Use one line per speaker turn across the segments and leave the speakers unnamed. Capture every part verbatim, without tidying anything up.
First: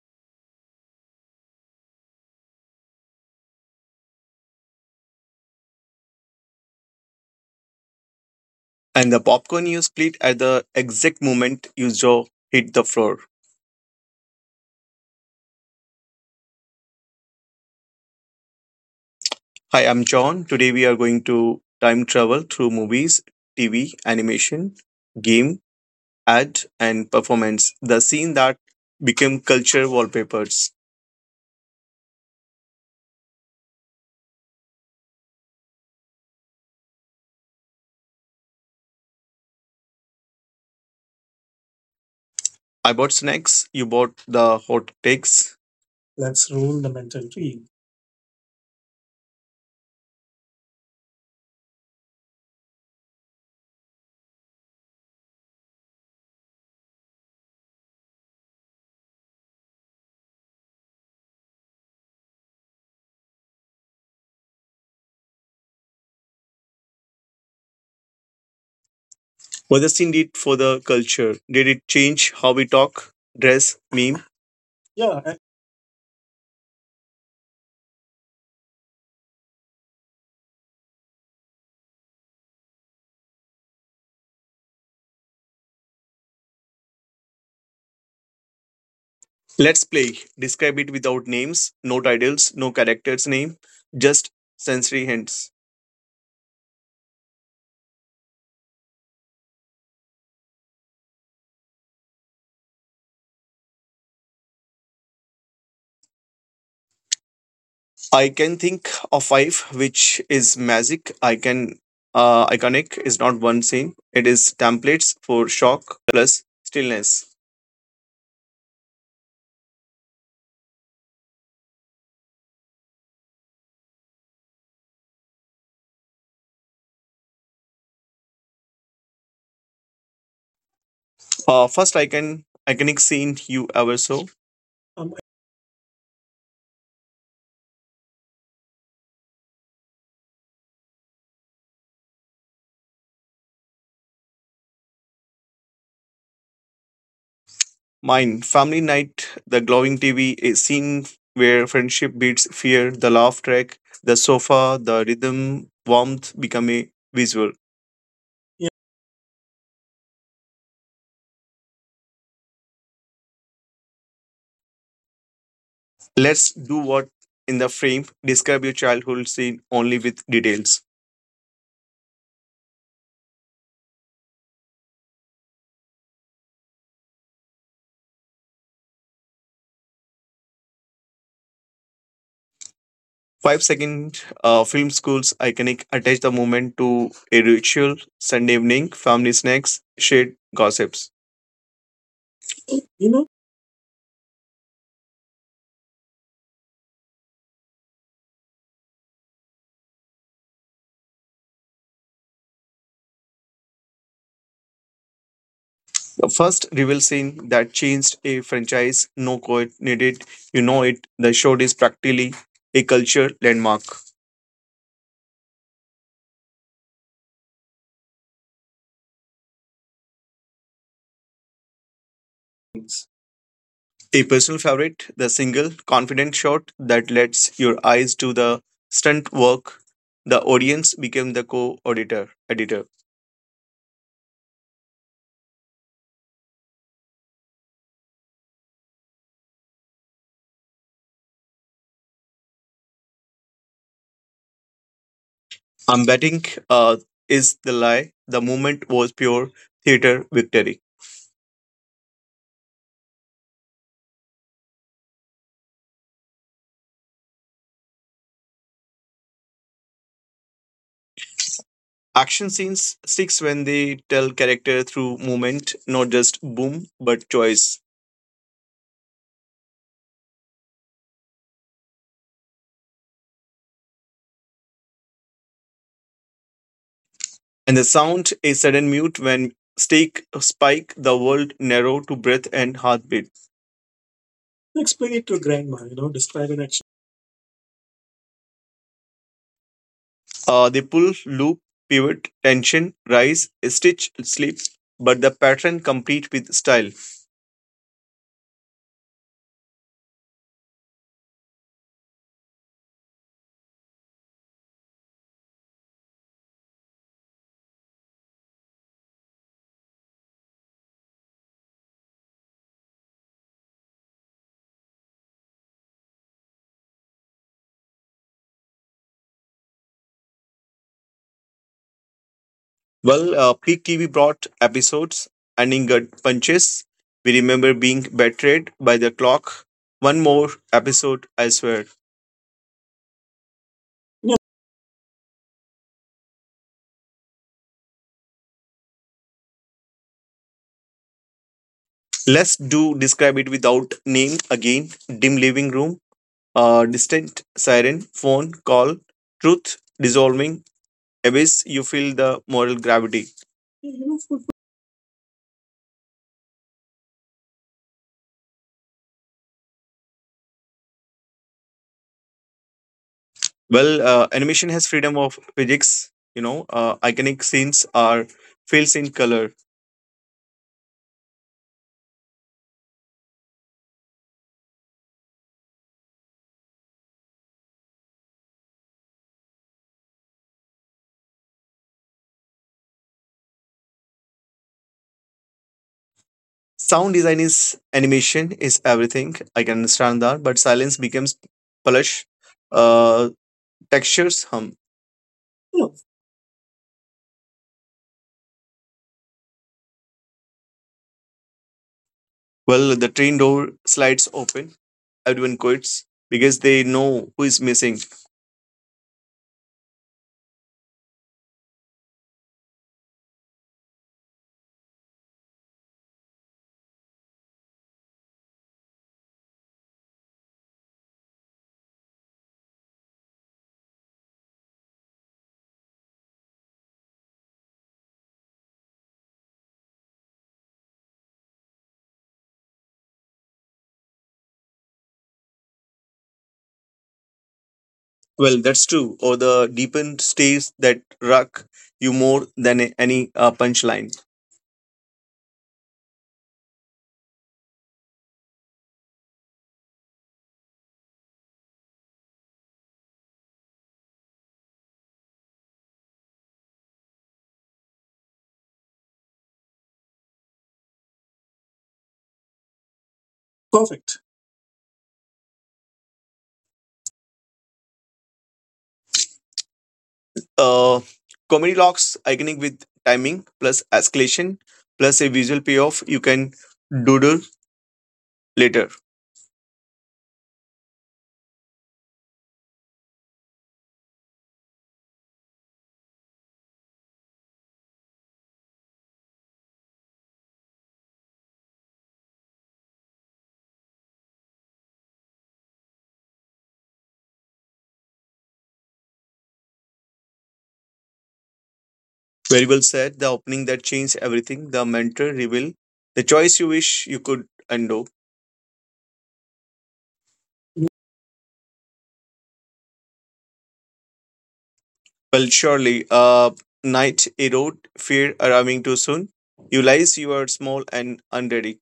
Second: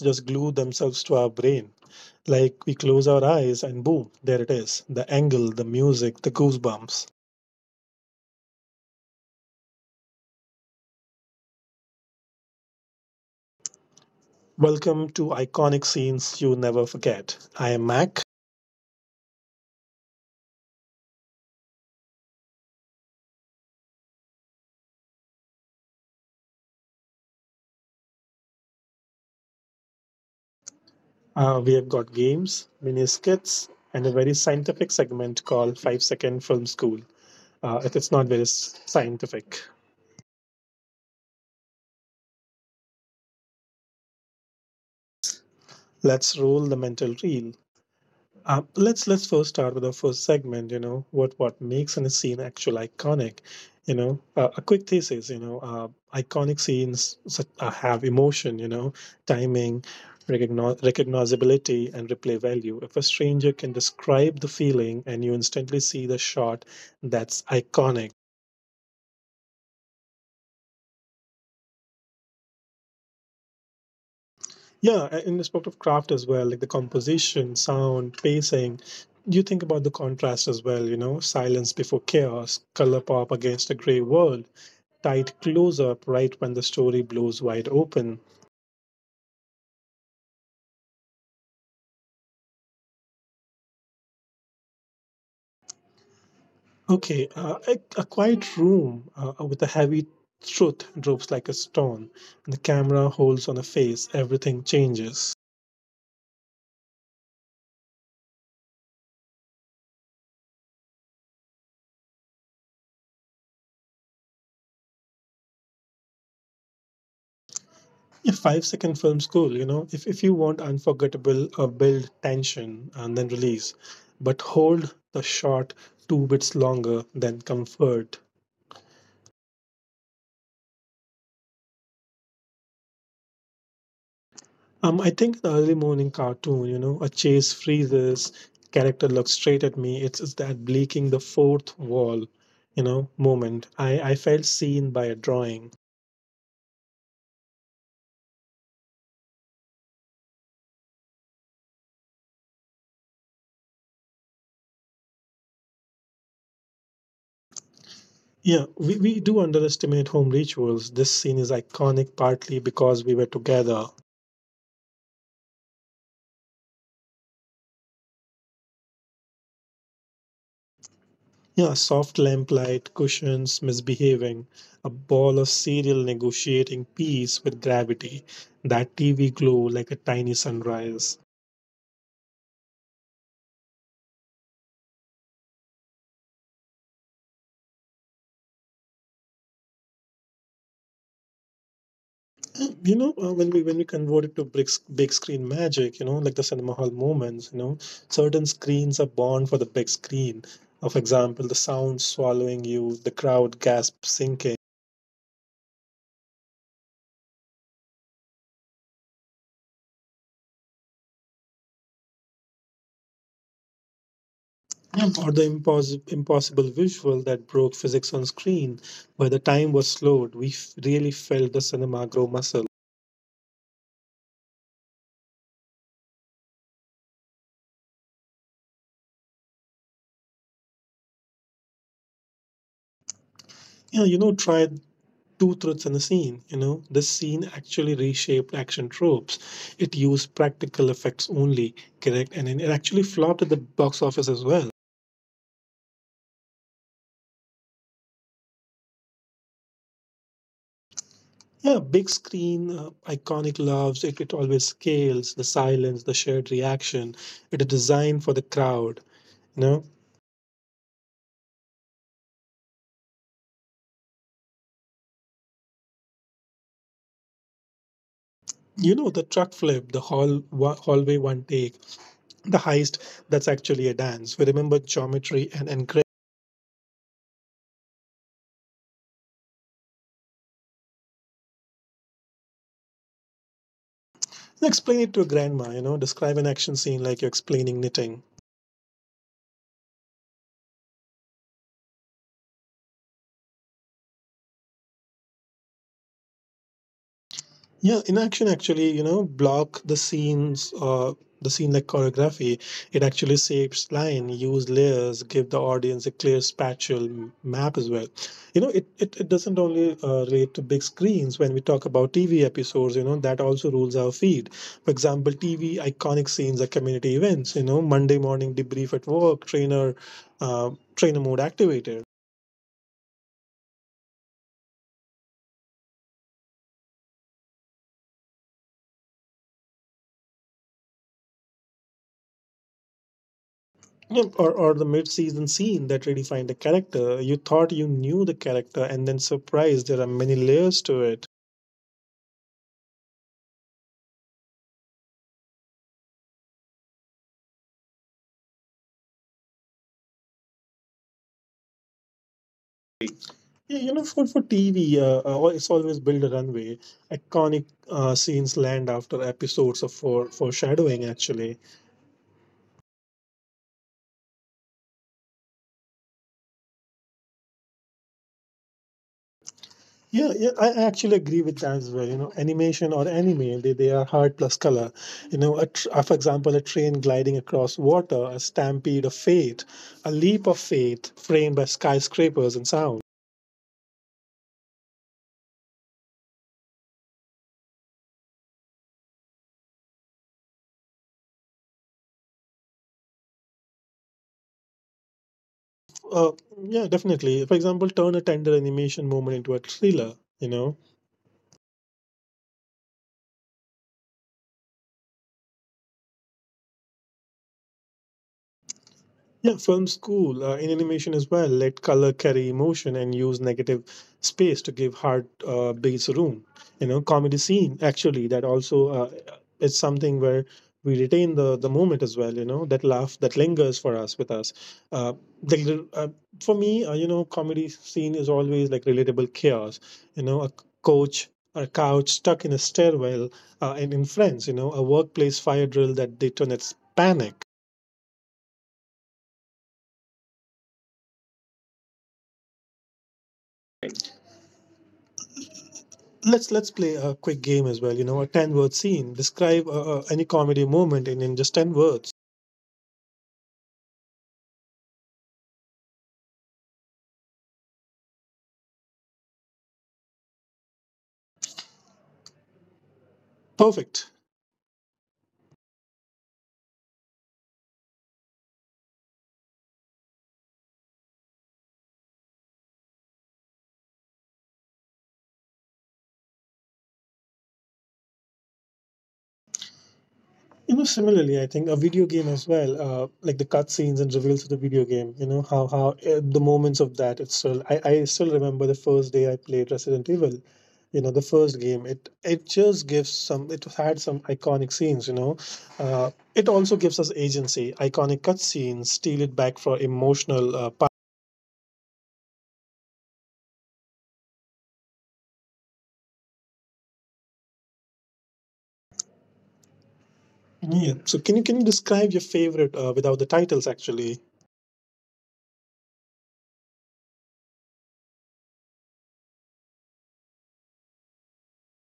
just glue themselves to our brain? Like we close our eyes and boom, there it is the angle, the music, the goosebumps.
And the popcorn you split at the exact moment you jaw hit the floor.
Welcome to Iconic Scenes You Never Forget. I am Mac.
Hi, I'm John. Today we are going to time travel through movies, T V, animation, game, ad, and performance. The scene that became culture wallpapers.
Uh, we have got games, mini skits, and a very scientific segment called five Second Film School. Uh, it is not very s- scientific.
I bought snacks, you bought the hot takes.
Let's roll the mental reel. Uh, let's let's first start with our first segment. You know what what makes a scene actual iconic. You know, uh, a quick thesis. You know, uh, iconic scenes such, uh, have emotion. You know, timing, recogni- recognizability, and replay value. If a stranger can describe the feeling and you instantly see the shot, that's iconic.
What the scene did for the culture? Did it change how we talk, dress, meme?
Yeah, a- in respect of craft as well, like the composition, sound, pacing, you think about the contrast as well. You know, silence before chaos, color pop against a gray world, tight close up right when the story blows wide open.
Let's play. Describe it without names, no titles, no character's name, just sensory hints.
Okay, uh, a, a quiet room uh, uh, with a heavy truth droops like a stone, and the camera holds on a face, everything changes.
I can think of five, which is magic. I can uh, iconic is not one scene. It is templates for shock plus stillness.
Yeah, five second film school, you know. If, if you want unforgettable, uh, build tension and then release, but hold the shot two bits longer than comfort.
Uh, first, I can iconic scene you ever saw.
Um, I think the early morning cartoon, you know, a chase freezes, character looks straight at me. It's, it's that breaking the fourth wall, you know, moment. I, I felt seen by a drawing.
Mine family night, the glowing T V, a scene where friendship beats fear, the laugh track, the sofa, the rhythm, warmth become a visual.
Yeah, we, we do underestimate home rituals. This scene is iconic partly because we were together.
Let's do what in the frame. Describe your childhood scene only with details.
Yeah, soft lamplight, cushions, misbehaving, a ball of cereal negotiating peace with gravity, that T V glow like a tiny sunrise.
Five second uh, film school's iconic attach the moment to a ritual, Sunday evening, family snacks, shared gossips.
You
You
know,
know,
uh, when we when we convert it to big, s- big screen magic, you know, like the cinema hall moments, you know, certain screens are born for the big screen. Of example, the sound swallowing you, the crowd gasp sinking,
the first reveal scene that changed a franchise, no coordinated, you know it. The show is practically a culture landmark.
or the impos- impossible visual that broke physics on screen. By the time was slowed, we f- really felt the cinema grow muscle.
A personal favorite, the single confident shot that lets your eyes do the stunt work. The audience became the co-auditor editor.
Yeah, you know, try two truths in the scene. You know, this scene actually reshaped action tropes. It used practical effects only, correct, and then it actually flopped at the box office as well.
I'm betting uh, is the lie. The moment was pure theater victory.
Yeah, big screen, uh, iconic loves. It, it always scales the silence, the shared reaction. It is designed for the crowd. You know,
Action scenes sticks when they tell character through movement, not just boom, but choice.
you know the truck flip, the hall wa- hallway one take, the heist. That's actually a dance. We remember geometry and and. gra-
And the sound, a sudden mute when stake spike the world narrow to breath and heartbeat.
Explain
Explain
it to
it
a
to a
grandma, you
grandma, you
know,
know,
describe
describe
an
an
action
action.
scene like you're explaining knitting.
Uh, they pull, loop, pivot, tension, rise, stitch, slip, but the pattern complete with style.
Yeah, inaction actually, you know, block the scenes, uh, the scene like choreography. It actually shapes line, use layers, give the audience a clear spatial m- map as well. You know, it, it, it doesn't only uh, relate to big screens. When we talk about T V episodes, you know, that also rules our feed. For example, T V iconic scenes are community events, you know, Monday morning debrief at work, trainer, uh, trainer mode activated.
Well, uh, peak T V brought episodes ending gut punches. We remember being betrayed by the clock. One more episode, I swear. Yeah.
Yep, or, or the mid-season scene that redefined the character. You thought you knew the character, and then surprise, there are many layers to it.
Let's do describe it without name again. Dim living room, uh, distant siren, phone call, truth dissolving, abyss. You feel the moral gravity.
Yeah, you know, for for T V, uh, uh, it's always build a runway. Iconic uh, scenes land after episodes of for foreshadowing. Actually,
Well, uh, animation has freedom of physics. You know, uh, iconic scenes are filled in color.
yeah, yeah, I I actually agree with that as well. You know, animation or anime, they, they are heart plus color. You know, a tr- uh, for example, a train gliding across water, a stampede of fate, a leap of faith framed by skyscrapers and sound.
Sound design is animation is everything. I can understand that, but silence becomes plush. Uh, Textures hum.
Uh, yeah, definitely. For example, turn a tender animation moment into a thriller. You know,
Well, the train door slides open. Everyone quits because they know who is missing.
yeah, film school uh, in animation as well. Let color carry emotion and use negative space to give hard uh, beats room. You know, comedy scene actually that also uh, it's something where we retain the the moment as well. You know, that laugh that lingers for us with us. Uh, the, little- uh, for me, uh, you know, comedy scene is always like relatable chaos. You know, a coach. Or a couch stuck in a stairwell, uh, and in Friends, you know, a workplaess fire drill that detonates panic.
Well, that's true. Or the deepened stays that rock you more than a- any uh, punchline.
Let's let's play a quick game as well. You know, a ten word scene. Describe uh, uh, any comedy moment in in just ten words. Perfect.
Perfect. uh, Comedy locks iconic with timing plus escalation plus a visual payoff you can doodle later.
You know, similarly, I think a video game as well, uh, like the cutscenes and reveals of the video game. You know how how uh, the moments of that. It's still I, I still remember the first day I played Resident Evil. You know, the first game. It it just gives some. It had some iconic scenes. You know, uh, it also gives us agency. Iconic cutscenes steal it back for emotional uh,
Very well said. The opening that changed everything. The mentor reveal. The choice you wish you could undo.
Yeah. So can you can you describe your favorite uh, without the titles actually?
Well, surely, uh, Night erode fear arriving too soon. You lies you are small and unready.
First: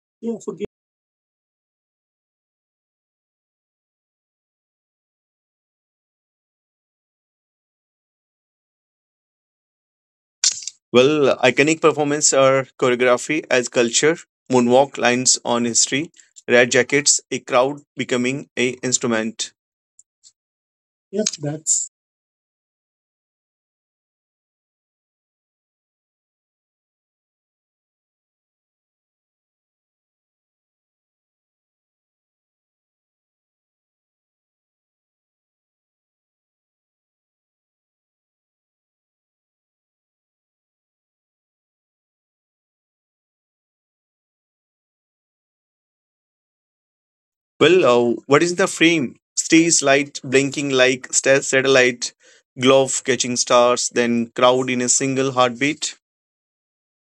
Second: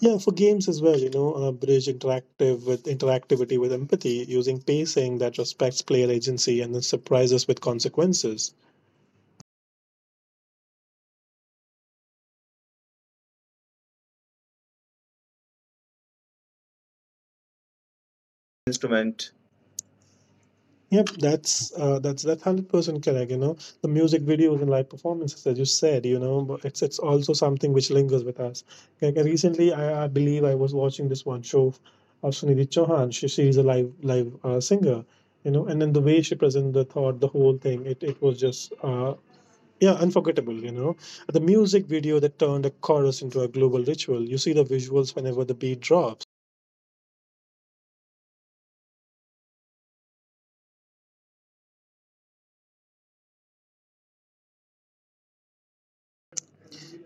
Yeah, for games as well. You know, uh, bridge interactive with interactivity with empathy using pacing that respects player agency and then surprises with consequences.
Well, iconic performance are choreography as culture, moonwalk lines on history, red jackets, a crowd becoming a
Instrument.
instrument.
Yep,
Yep,
that's
that's
uh, that's that's hundred percent correct. You know, the music videos and live performances, as you said, you know, but it's it's also something which lingers with us. Like uh, recently, I, I believe I was watching this one show of Sunidhi Chauhan. She she is a live live uh, singer, you know, and then the way she presented the thought, the whole thing, it it was just uh, yeah, unforgettable. You know, the music video that turned a chorus into a global ritual. You see the visuals whenever the beat drops.
Well, uh, what is the frame? Stage light blinking like sta- satellite, glove catching stars, then crowd in a single heartbeat,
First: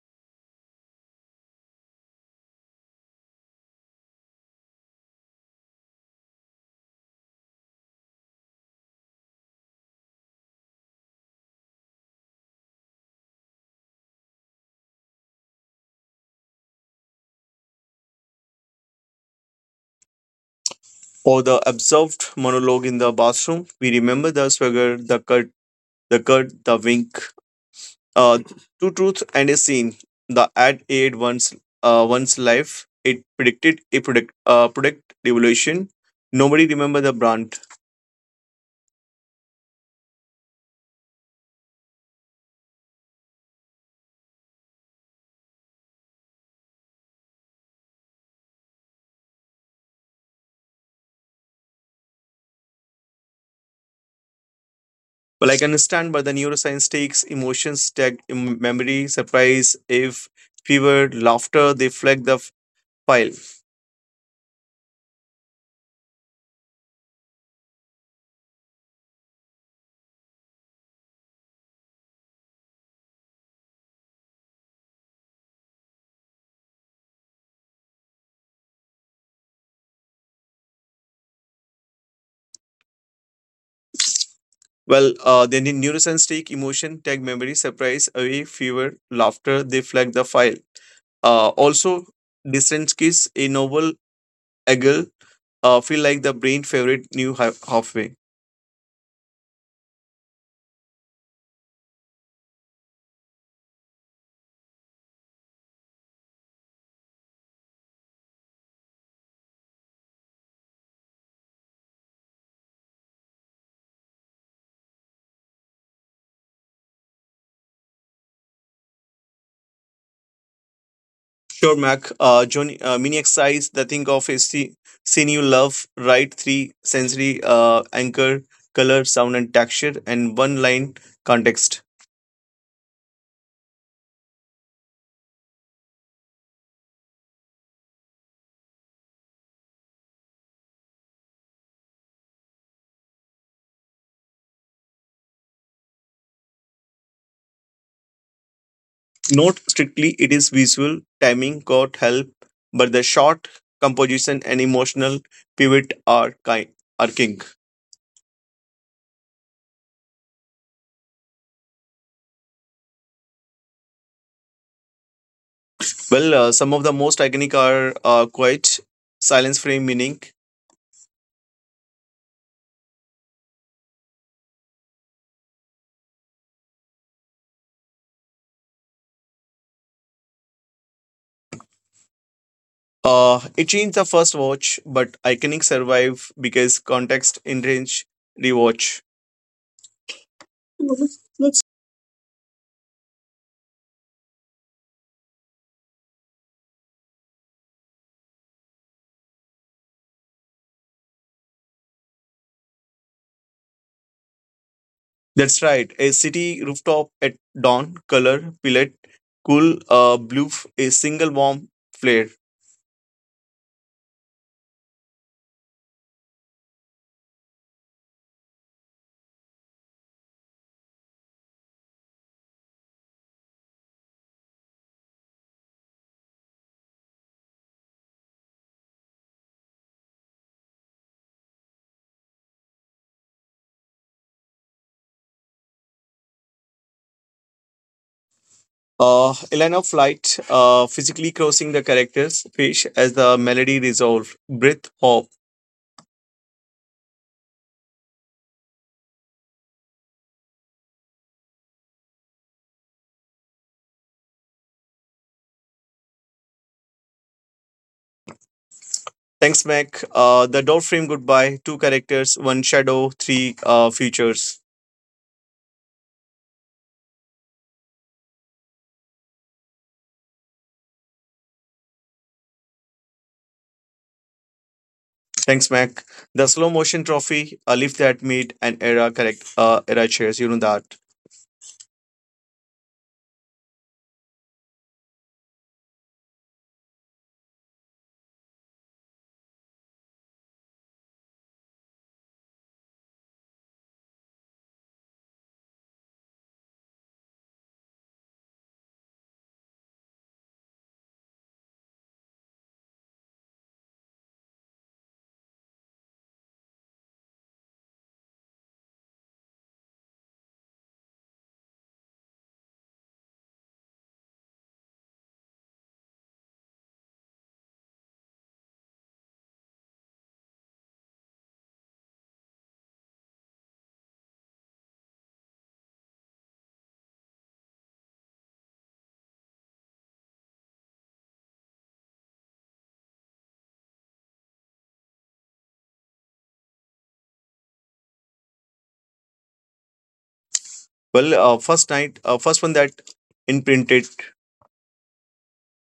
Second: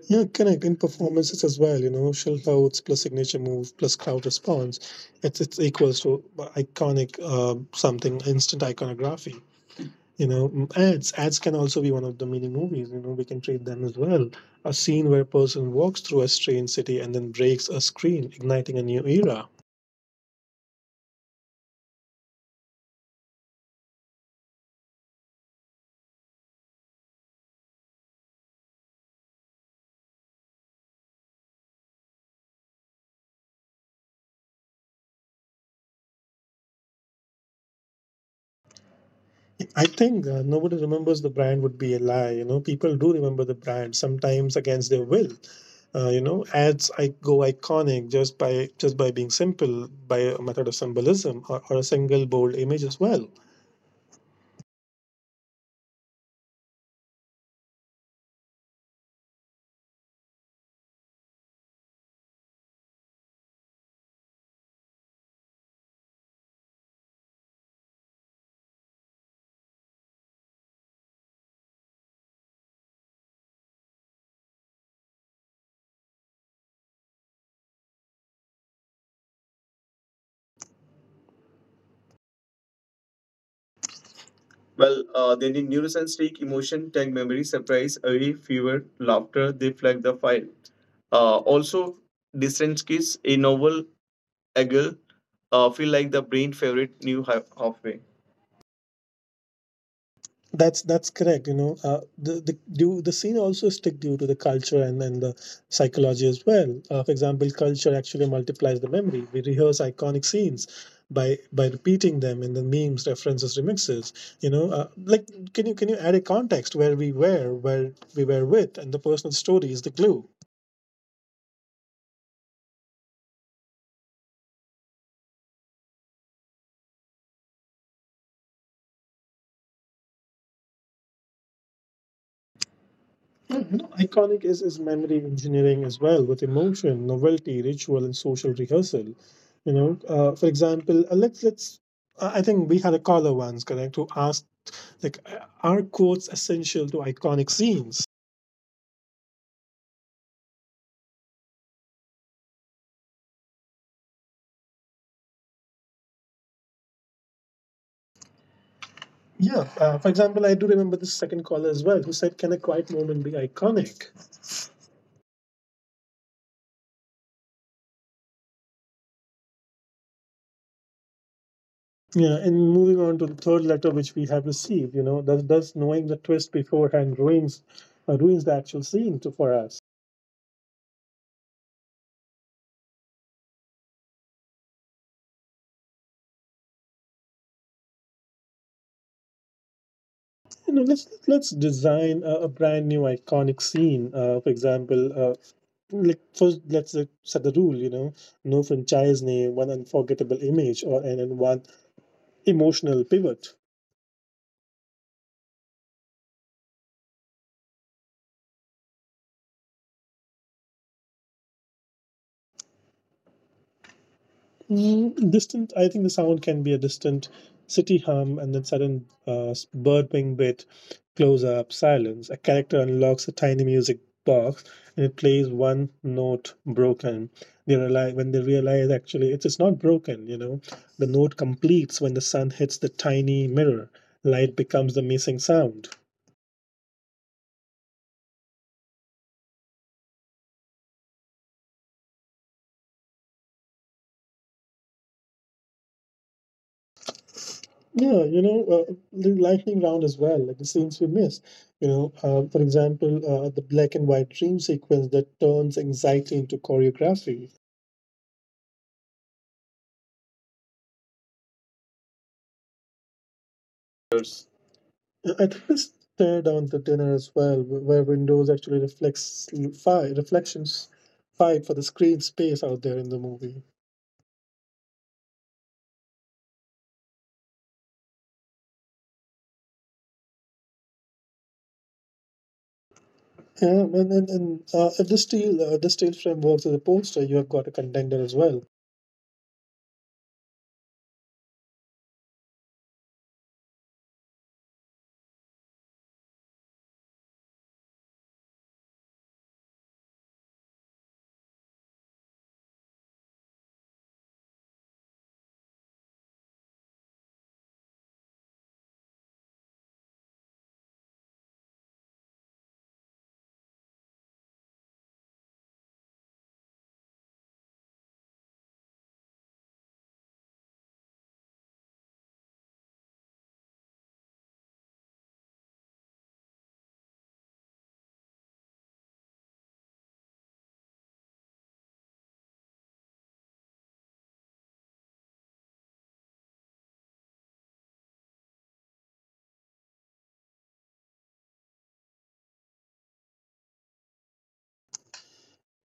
Yeah, connect in performances as well, you know, shell Schulhouse plus signature move plus crowd response, it's it's equals to iconic uh, something instant iconography. You know, M- ads ads can also be one of the mini movies. You know, we can treat them as well. A scene where a person walks through a strange city and then breaks a screen, igniting a new era.
or the absorbed monologue in the bathroom. We remember the swagger, the cut, the cut, the wink. Uh, Two truths and a scene. The ad aid once uh, one's life. It predicted a product uh, product revolution. Nobody remember the brand.
I think uh, nobody remembers the brand would be a lie. You know, people do remember the brand sometimes against their will. Uh, you know, ads I go iconic just by just by being simple by a method of symbolism, or, or a single bold image as well.
Well, I can understand, but the neuroscience takes emotions, tag em- memory, surprise, if fever, laughter. They flag the f- file. Well,
Well,
uh,
uh, they
then
need
in
neuroscience
neuroscience
take
take
emotion,
emotion, tag
tag memory,
memory,
surprise,
surprise,
away,
away,
fever,
fever,
laughter.
laughter.
They
They
flag
flag
the
the
file.
file.
Uh,
Uh, also,
also, Distance
Distance
Kiss,
Kiss,
a
a novel
novel angle,
Agile
uh,
uh,
feel
feel
like
like
the
the brain
brain
favorite
favorite new
new
hi-
ha-
halfway.
halfway.
That's that's correct. You know, uh, the the due, the scene also is stick due to the culture and and the psychology as well. Uh, for example, culture actually multiplies the memory. We rehearse iconic scenes by by repeating them in the memes, references, remixes. You know, uh, like can you can you add a context where we were, where we were with, and the personal story is the glue.
Sure, Mac. Uh, Johnny, uh, mini exercise. The think of a sce- scene you love. Write three sensory uh, anchor, color, sound, and texture, and one line context.
Mhm. Iconic is, is memory engineering as well, with emotion, novelty, ritual, and social rehearsal. You know, uh, for example, uh, let's let's. I I think we had a caller once, correct, who asked, like, uh, are quotes essential to iconic scenes?
Note strictly it is visual timing got help, but the shot composition and emotional pivot are kind are king.
Yeah. Uh, for example, I do remember the second caller as well, who said, "Can a quiet moment be iconic?"
Well, uh, some of the most iconic are uh, quite silence frame meaning
Yeah. And moving on to the third letter, which we have received, you know, does does knowing the twist beforehand ruins uh, ruins the actual scene to, for us?
Uh, it changed the first watch, but Iconic survive because context in range rewatch.
You know, let's let's design a, a brand new iconic scene. Uh, for example, uh, like first, let's uh, set the rule. You know, no franchise name, one unforgettable image, or and, and one emotional pivot.
That's right. A city rooftop at dawn, color, pillet, cool, uh, blue, f- a single warm flare.
Mm, distant, I think the sound can be a distant city hum and then sudden uh, s- bird wing bit, close up, silence. A character unlocks a tiny music box and it plays one note broken. They realize when they realize actually it's, it's not broken, you know. The note completes when the sun hits the tiny mirror. Light becomes the missing sound.
Uh, Elena Flight, uh, physically crossing the characters, fish as the melody resolved. Breath, hop.
Yeah, you know, uh, the lightning round as well, like the scenes we miss. You know, uh, for example, uh, the black and white dream sequence that turns anxiety into choreography.
Thanks, Mac. Uh, the door frame goodbye, two characters, one shadow, three uh,
Yes.
features.
Uh, I think this tear down the dinner as well, wh- where windows actually reflects fight, reflections fight for the screen space out there in the movie.
Thanks, Mac. The slow motion trophy, a lift that made an era correct uh, era chairs. You know that.
Yeah, and and, and uh, if the steel uh, the steel frame works as a poster, you have got a contender as well.
Well, uh, first night, uh, first one that imprinted.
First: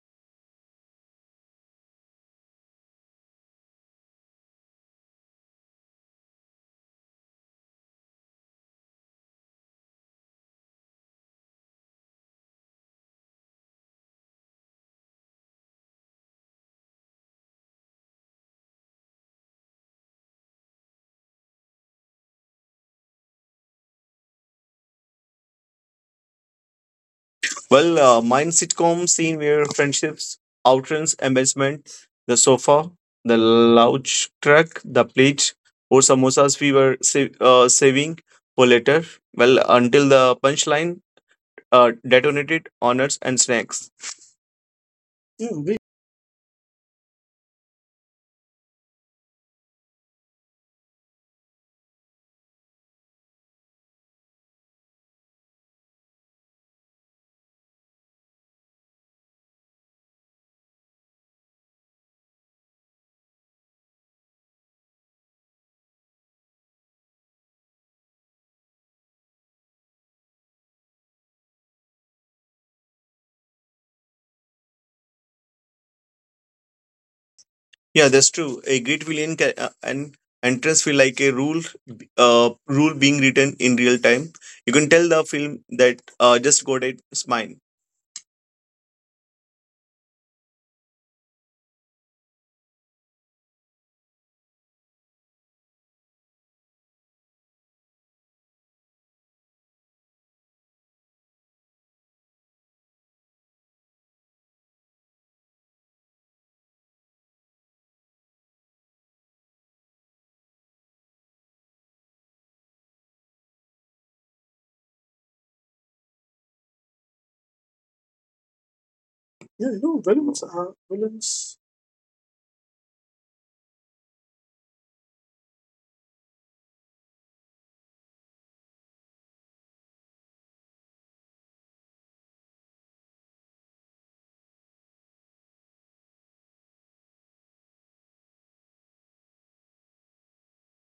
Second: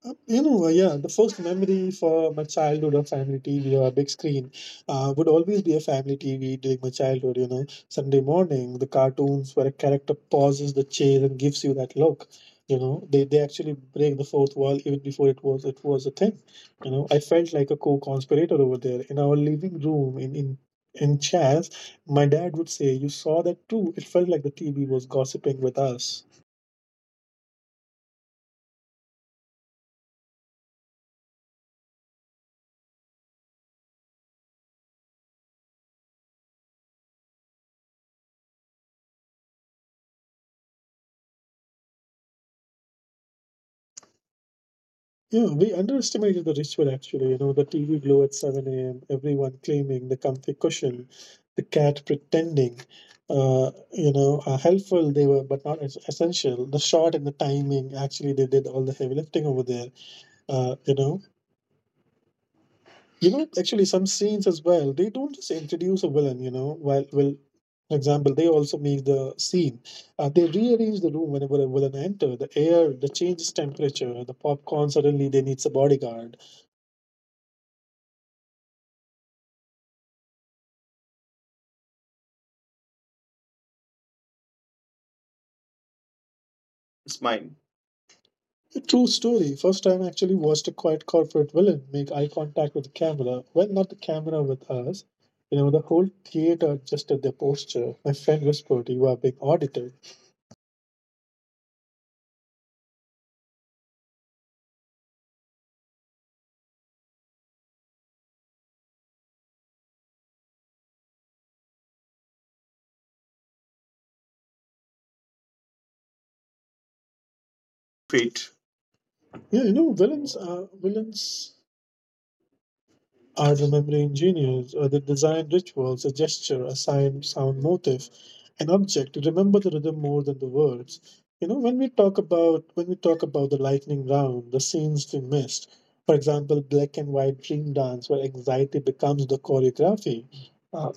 Uh, You know, uh, yeah, the first memory for my childhood of family T V or a big screen uh, would always be a family T V during my childhood. You know, Sunday morning, the cartoons where a character pauses the chase and gives you that look. You know, they, they actually break the fourth wall even before it was it was a thing. You know, I felt like a co-conspirator over there in our living room in in in chairs. My dad would say, "You saw that too." It felt like the T V was gossiping with us.
Well, uh, mine sitcom scene where friendships, outrance, embarrassment, the sofa, the lounge truck, the plate, or samosas we were sa- uh, saving for later. Well, until the punchline uh, detonated, honors and snacks.
Yeah, we underestimated the ritual actually. You know, the T V glow at seven a m, everyone claiming the comfy cushion, the cat pretending, uh, you know, uh, helpful they were, but not es- essential. The shot and the timing actually, they did all the heavy lifting over there. Uh, you know, you know, Actually, some scenes as well, they don't just introduce a villain, you know, while, well, for example, they also make the scene. Uh, they rearrange the room whenever a villain enter. The air, the changes temperature, the popcorn. Suddenly, they needs a bodyguard.
Yeah, that's true. A great villain can, uh, and entrance feel like a rule, uh, rule being written in real time. You can tell the film that uh, just got it.
It's mine.
Mine.
True story. First time I actually watched a quiet corporate villain make eye contact with the camera. Well, not the camera with us. You know, the whole theater adjusted their posture. My friend whispered, "You are being audited." Wait. Yeah, you
Yeah, you
know,
know,
villains
villains
are
are
villains.
villains.
Our memory engineers or they design rituals, a gesture, a sign, sound motif, an object to remember the rhythm more than the words. You know, when we talk about when we talk about the lightning round, the scenes we missed, for example, black and white dream dance, where anxiety becomes the choreography. Uh,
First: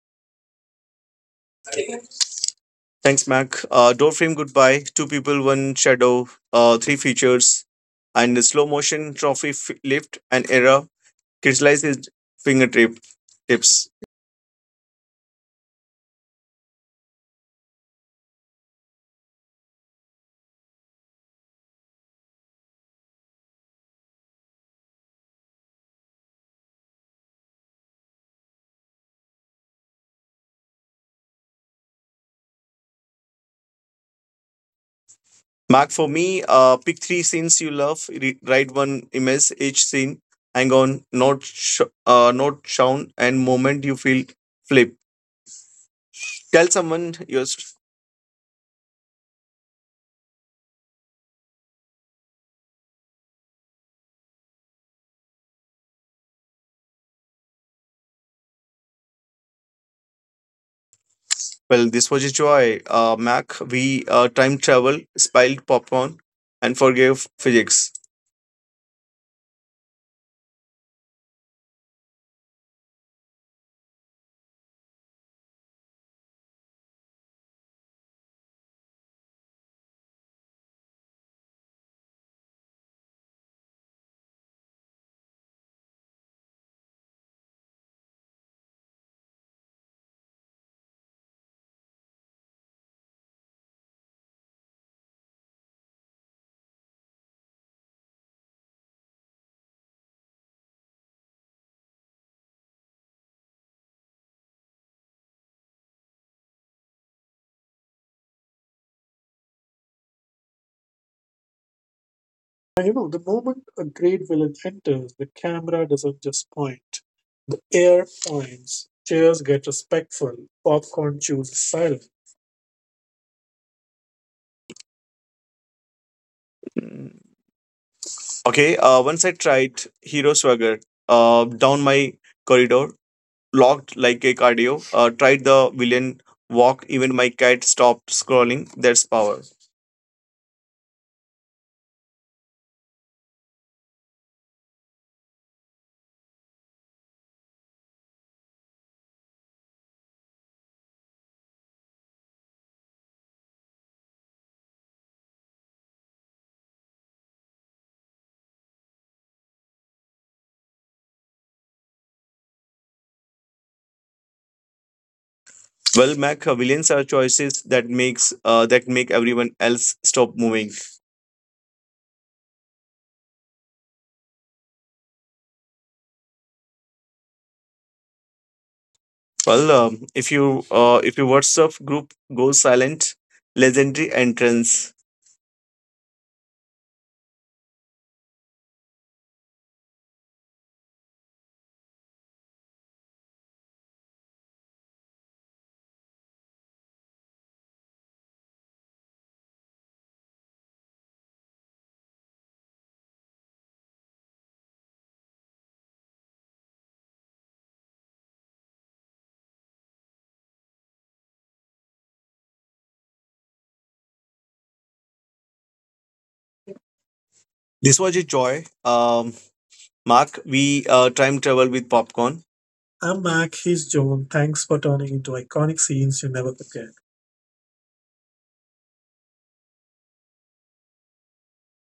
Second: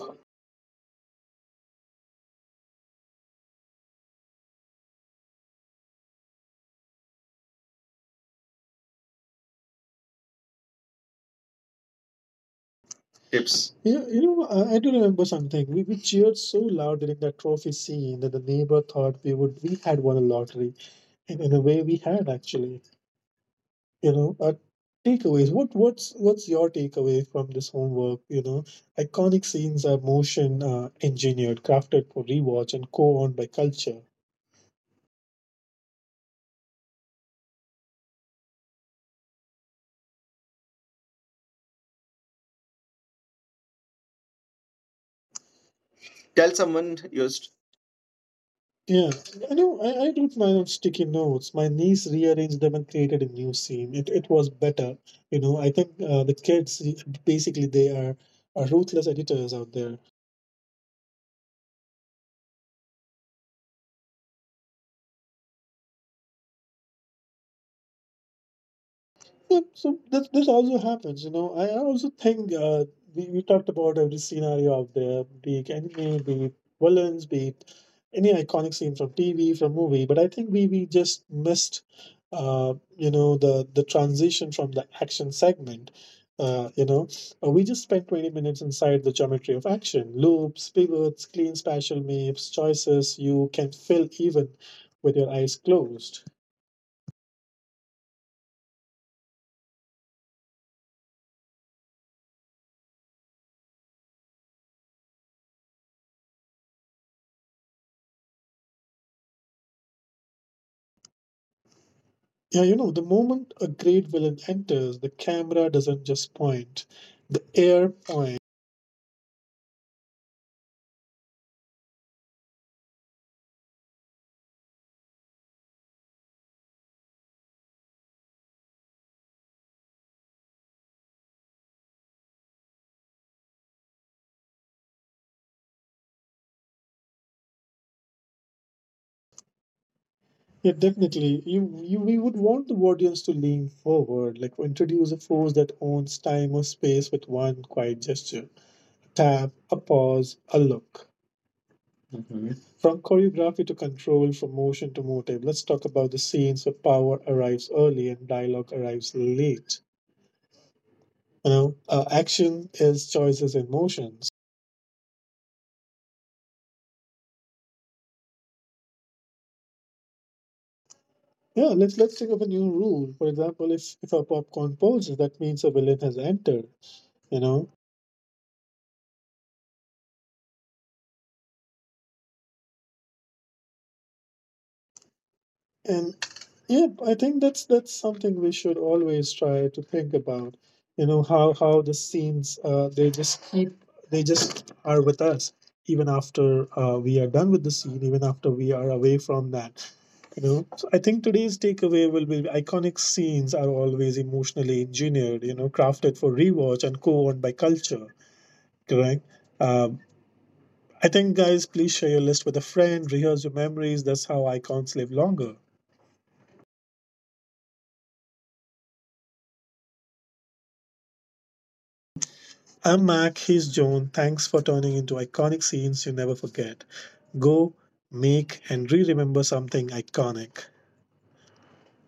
Thanks, Mac. Uh, door frame goodbye. Two people, one shadow. Uh, three features, and the slow motion trophy f- lift and error. Crystallize his fingertip
Tips.
tips.
Yeah, you know, I I do remember something. We, we cheered so loud during that trophy scene that the neighbor thought we would we had won a lottery, and in a way, we had actually. You know uh, takeaways. What what's what's your takeaway from this homework? You know iconic scenes are motion uh, engineered, crafted for rewatch and co-owned by culture.
Mark, for me, uh, pick three scenes you love, re- write one image each scene, hang on, note, sh- uh, note sound, and moment you feel flip.
Tell
Tell
someone
someone
your
your
st-
st-
Yeah, I know, i, I wrote my own sticky notes. My niece rearranged them and created a new scene. It, it was better. You know i think uh, the kids basically they are, are ruthless editors out there.
well, this was a joy, uh, Mac. We uh, time travel, spilled popcorn, and forgave physics.
Yep, so this this also happens, you know. I I also think uh, we we talked about every scenario out there, be it anime, be it villains, be it any iconic scene from T V, from movie. But I think we we just missed uh, you know, the the transition from the action segment. Uh, you know, Uh, we just spent twenty minutes inside the geometry of action, loops, pivots, clean spatial maps, choices you can fill even with your eyes closed. Yeah,
Time
you know, the moment a great villain enters, the camera doesn't just
Point.
point, the air
Air
points.
points. Chairs get respectful. Popcorn chooses silence. Mm. Okay, uh, once I tried Hero Swagger uh, down my corridor, locked like a cardio. Uh, tried the villain walk, even my cat stopped scrolling. That's power.
Yeah, definitely. You, you, we would want the audience to lean forward, like introduce a force that owns time or space with one quiet gesture. Tap, a pause, a look. From choreography to control, from motion to motive, let's talk about the scenes where power arrives early and dialogue arrives late. You know, uh, action is choices in motion.
Well, Mac, uh, villains are choices that makes uh, that make everyone else stop moving.
Yeah, let's let's think of a new rule. For example, if if a popcorn pulls, that means a villain has entered. You know,
Well, um, if you uh, if your WhatsApp group goes silent, legendary entrance.
and yeah, I think that's that's something we should always try to think about. You know how how the scenes uh, they just keep they just are with us even after uh, we are done with the scene, even after we are away from that. You know, so I think today's takeaway will be iconic scenes are always emotionally engineered. You know, crafted for rewatch and co-owned by culture. Correct. Uh, I think, guys, please share your list with a friend, rehearse your memories. That's how icons live longer.
This was a joy. Um, Mark, we uh, time travel with popcorn.
I'm
I'm
Mac,
Mac,
he's
he's
Joan.
Joan.
Thanks
Thanks
for
for
turning
turning
into
into
iconic
iconic
scenes you
scenes you
never
never forget.
forget. Go, make, and re remember something iconic.